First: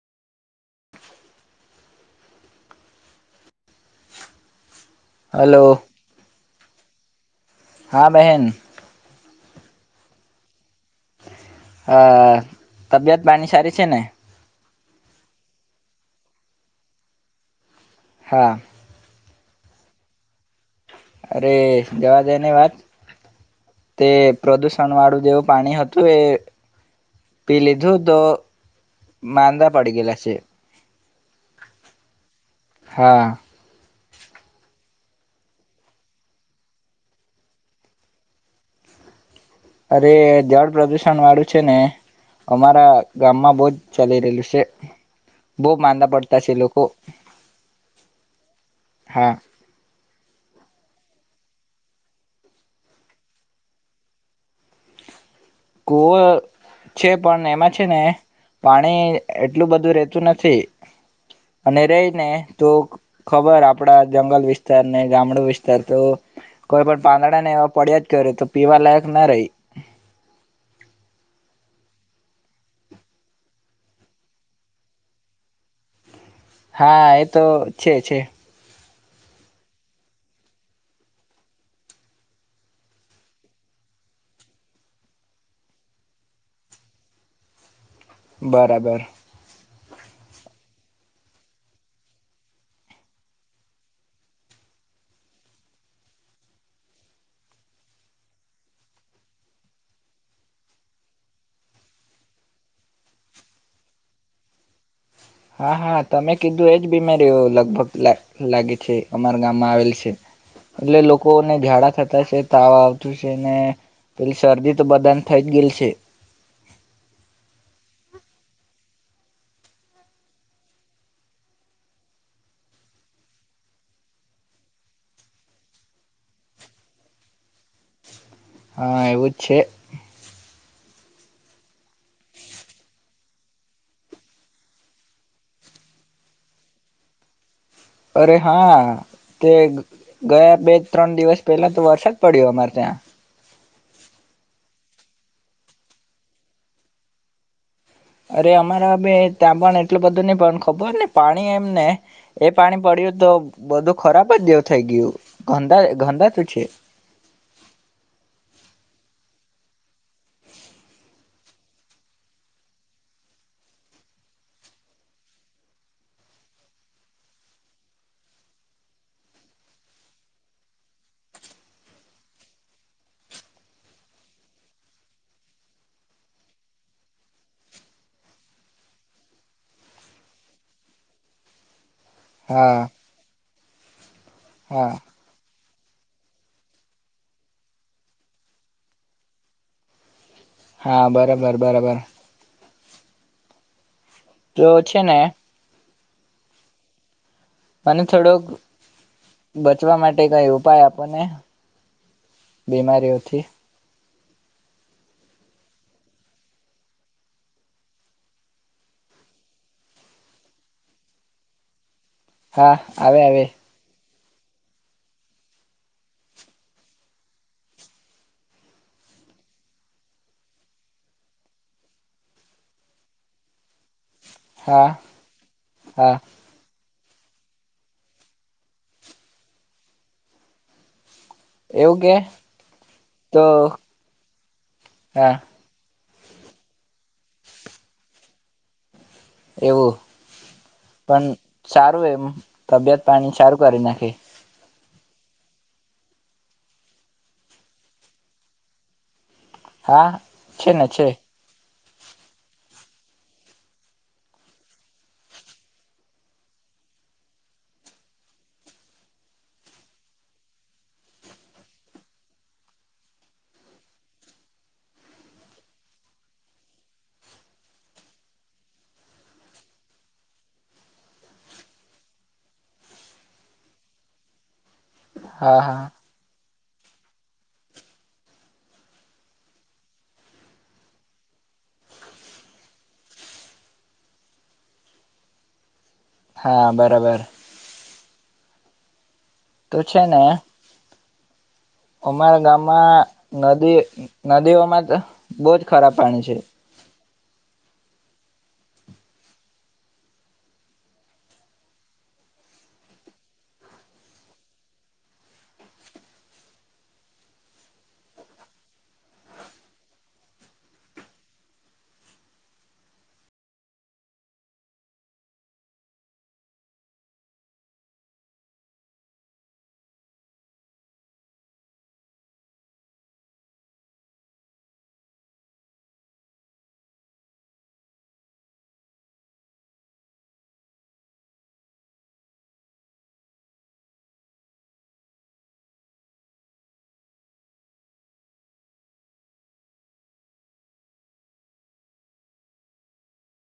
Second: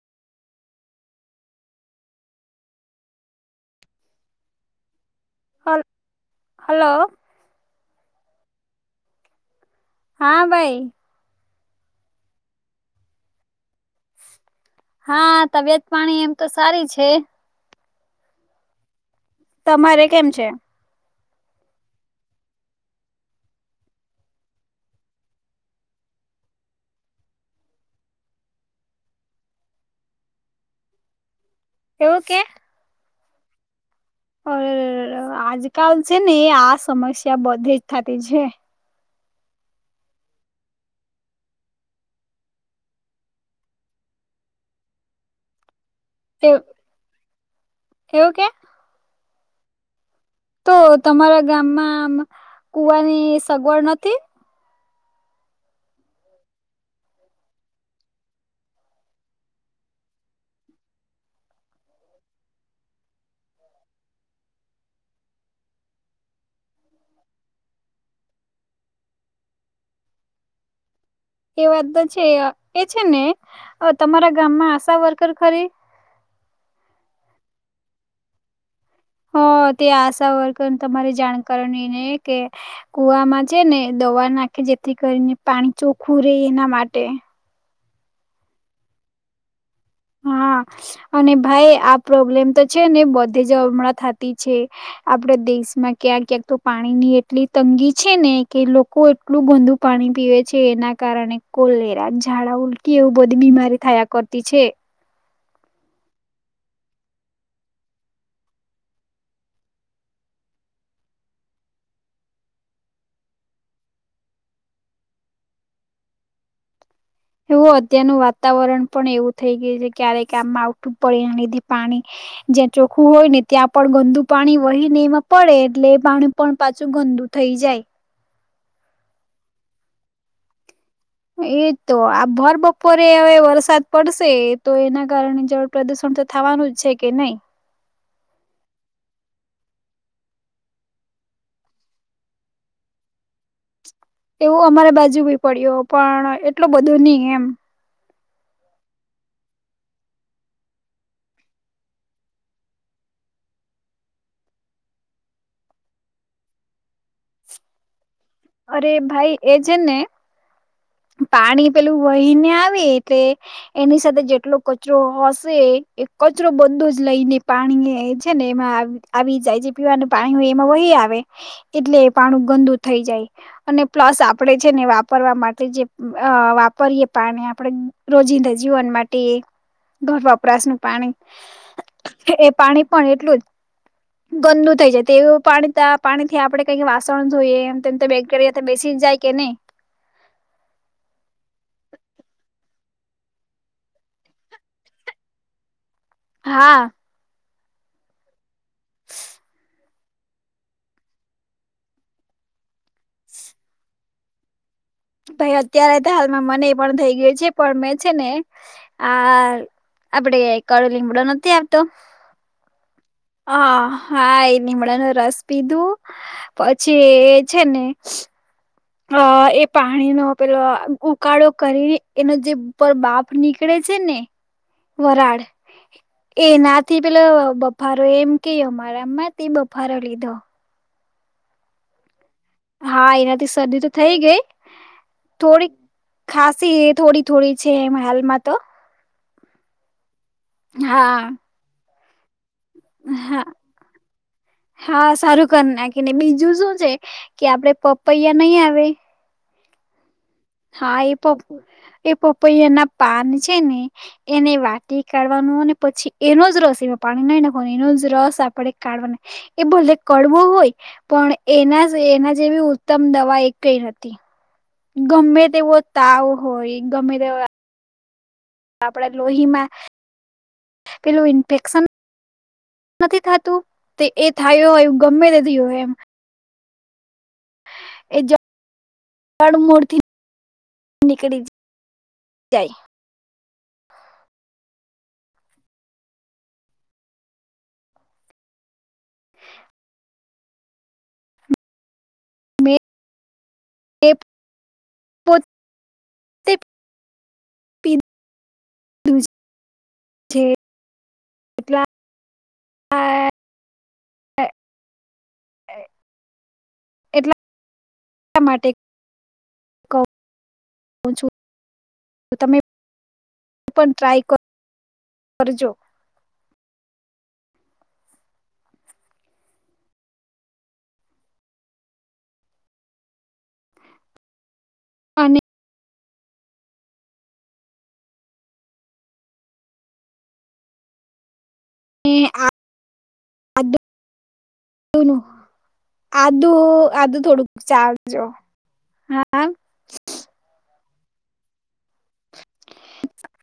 Hello હલ hello. હા બેહેન. હા ભાઈ. અ તબિયત પાની સારી છે ને? હા તબિયત પાણી એમ તો સારી છે. હા. તમારે કેમ છે? અરે જવા દે ની વાત, તે પ્રદુષણ વાળું જેવું પાણી હતું એ, પી લીધું તો માંદા પડી ગયેલા છે. એવું કે? હા. અર આજકાલ છે ને આ સમસ્યા બધી જ થતી છે. અરે જળ પ્રદુષણ વાળું છે ને, અમારા ગામમાં બહજ ચાલી રહેલું છે, બહુ માંદા પડતા છે લોકો. એવું કે. હા. તો તમારા ગામમાં, કુવાની સગવડ નથી? કૂવો છે પણ એમાં છે ને, પાણી એટલું બધું રેતું નથી, અને રહી ને તો ખબર આપડા જંગલ વિસ્તારને ગામડો વિસ્તાર તો, કોઈ પણ પાંદડાને એવા પડ્યા જ કરે તો પીવા લયક ના રેય. એ વાત તો છે એ છે ને, તમારા ગામમાં આશા વર્કર ખરી? હા એ તો છે છે. હ તે આશાવર્કર તમારે જાણકારનું એને કે, કુમાં છે ને દવા નાખે દે જેથી કરીને પાણી ચોખ્ખું રે એના માટે. બરાબર. હા, અને ભાઈ આ પ્રોબ્લેમ તો છે ને બધે જ હમણાં થતી છે, આપડા દેશમાં ક્યાં ક્યાંક તો પાણીની એટલી તંગી છે ને કે લોકો એટલું ગંદુ પાણી પીવે છે એના કારણે કોલેરા, ઝાડા, ઉલકી એવું બધી બીમારી થયા કરતી છે. હા હા તમે કીધું એજ બીમારીઓ લગભગ લા લાગે છે અમારા ગામમાં આવેલ છે, એટલે લોકોને ઝાડા થતા છે તાવ આવતું છે ને, પેલી શરદી તો બધાને થઈ જ ગયેલ શે. એવું અત્યારનું વાતાવરણ પણ એવું થઈ ગયું છે ક્યારેક આમમાં આવઠું પડે એ લીધે પાણી, જ્યાં ચોખ્ખું હોય ને ત્યાં પણ ગંદુ પાણી વહી ને એમાં પડે એટલે એ પાણી પણ પાછું ગંદુ થઈ જાય. હા એવું જ છે. એજ તો આ ભર બપોરે હવે વરસાદ પડશે તો એના કારણે જળ પ્રદુષણ તો થવાનું જ છે કે નહી. અરે હા તે ગયા બે ત્રણ દિવસ પહેલા તો વરસાદ પડ્યો અમારે ત્યાં. એવું અમારે બાજુ બી પડ્યો, પણ એટલું બધું નહી એમ. અરે અમારા બે ત્યાં પણ એટલું બધું નહી પણ ખબર ને પાણી એમને, એ પાણી પડ્યું તો બધું ખરાબ જ એવું થઈ ગયું, ગંદા ગંદા તું છે. અરે ભાઈ એ છે ને, પાણી પેલું વહીને આવે એટલે, એની સાથે જેટલો કચરો હશે એ કચરો બંદો જ લઈને પાણી છે ને એમાં આવી જાય જે પીવાનું પાણી હોય એમાં વહી આવે, એટલે પાણું ગંદુ થઈ જાય. અને પ્લસ આપણેે છે ને વાપરવા માટે જે અ વાપરીએ પાણી આપણે રોજિંદા જીવન માટે ઘર વપરાશનું પાણી એ હા પાણી પણ એટલું જ ગંદુ હા થઈ જાય. તે પાણી તા પાણી થી આપણે કઈક વાસણ ધોઈએ ત બે [unintelligible] બેસી જાય કે નહી. હા બરાબર બરાબર તો છે ને હા. મને થોડોક બચવા માટે કઈ ઉપાય આપોને, બીમારીઓથી. ભાઈ અત્યારે તો હાલમાં મને એ પણ થઈ ગયું છે પણ મેં છે ને, આ આપડે કડ લીમડો નથી આવતો. હા આવે આવે. હ હા એ લીમડા ન રસ પીધું, પછી એ છે ને અ એ પાણીનો પેલો ઉકાળો કરી એનો જે ઉપર બાપ નીકળે છે ને. હા વરાળ, હા એનાથ થી પેલા બફારો એમ કેયો મારા આમાં તે બફારો લીધો. એવું કે. હા એના થી શરદી તો થઈ ગઈ હા થોડીક ખાસ થોડી થોડી છે. હાલમાં તો. એવું. હા. હવે એમ. તબિયત પાણી હા સારું કરી નાંખે. હા સારૂ કરી નાખી ને બીજું શું છે. કે આપડે પપૈયા નઈઆવે. હા. છે ને હા, છે એ તો. એ પપૈયાના પાન છે ને એને વાટી કાઢવાનું અને પછી એનો જ રસ એમાં પાણી નહી નાખવા એનો જ રસ આપણે કાઢવાનો એ ભલે કડવો હોય પણ એના એના જેવી ઉત્તમ દવા એ કઈ નથી. ગમે તેવો તાવ હોય ગમે તે આપડા લોહી માં. પેલું ઇન્ફેક્શન. નથી થતું એ થયું હોય. ગમે હા નથી હા હોય એમ. એ જડમૂળ થી નીકળી જાય. હા, બરાબર. તો છે ને. અમારા મેં ગામમાં. નદી નદીઓમાં તો બહુ પોતે ખરા પાણી છે. [unintelligible] એ માટે કવ છું તમે પણ ટ્રાય કરજો. અને. [unintelligible]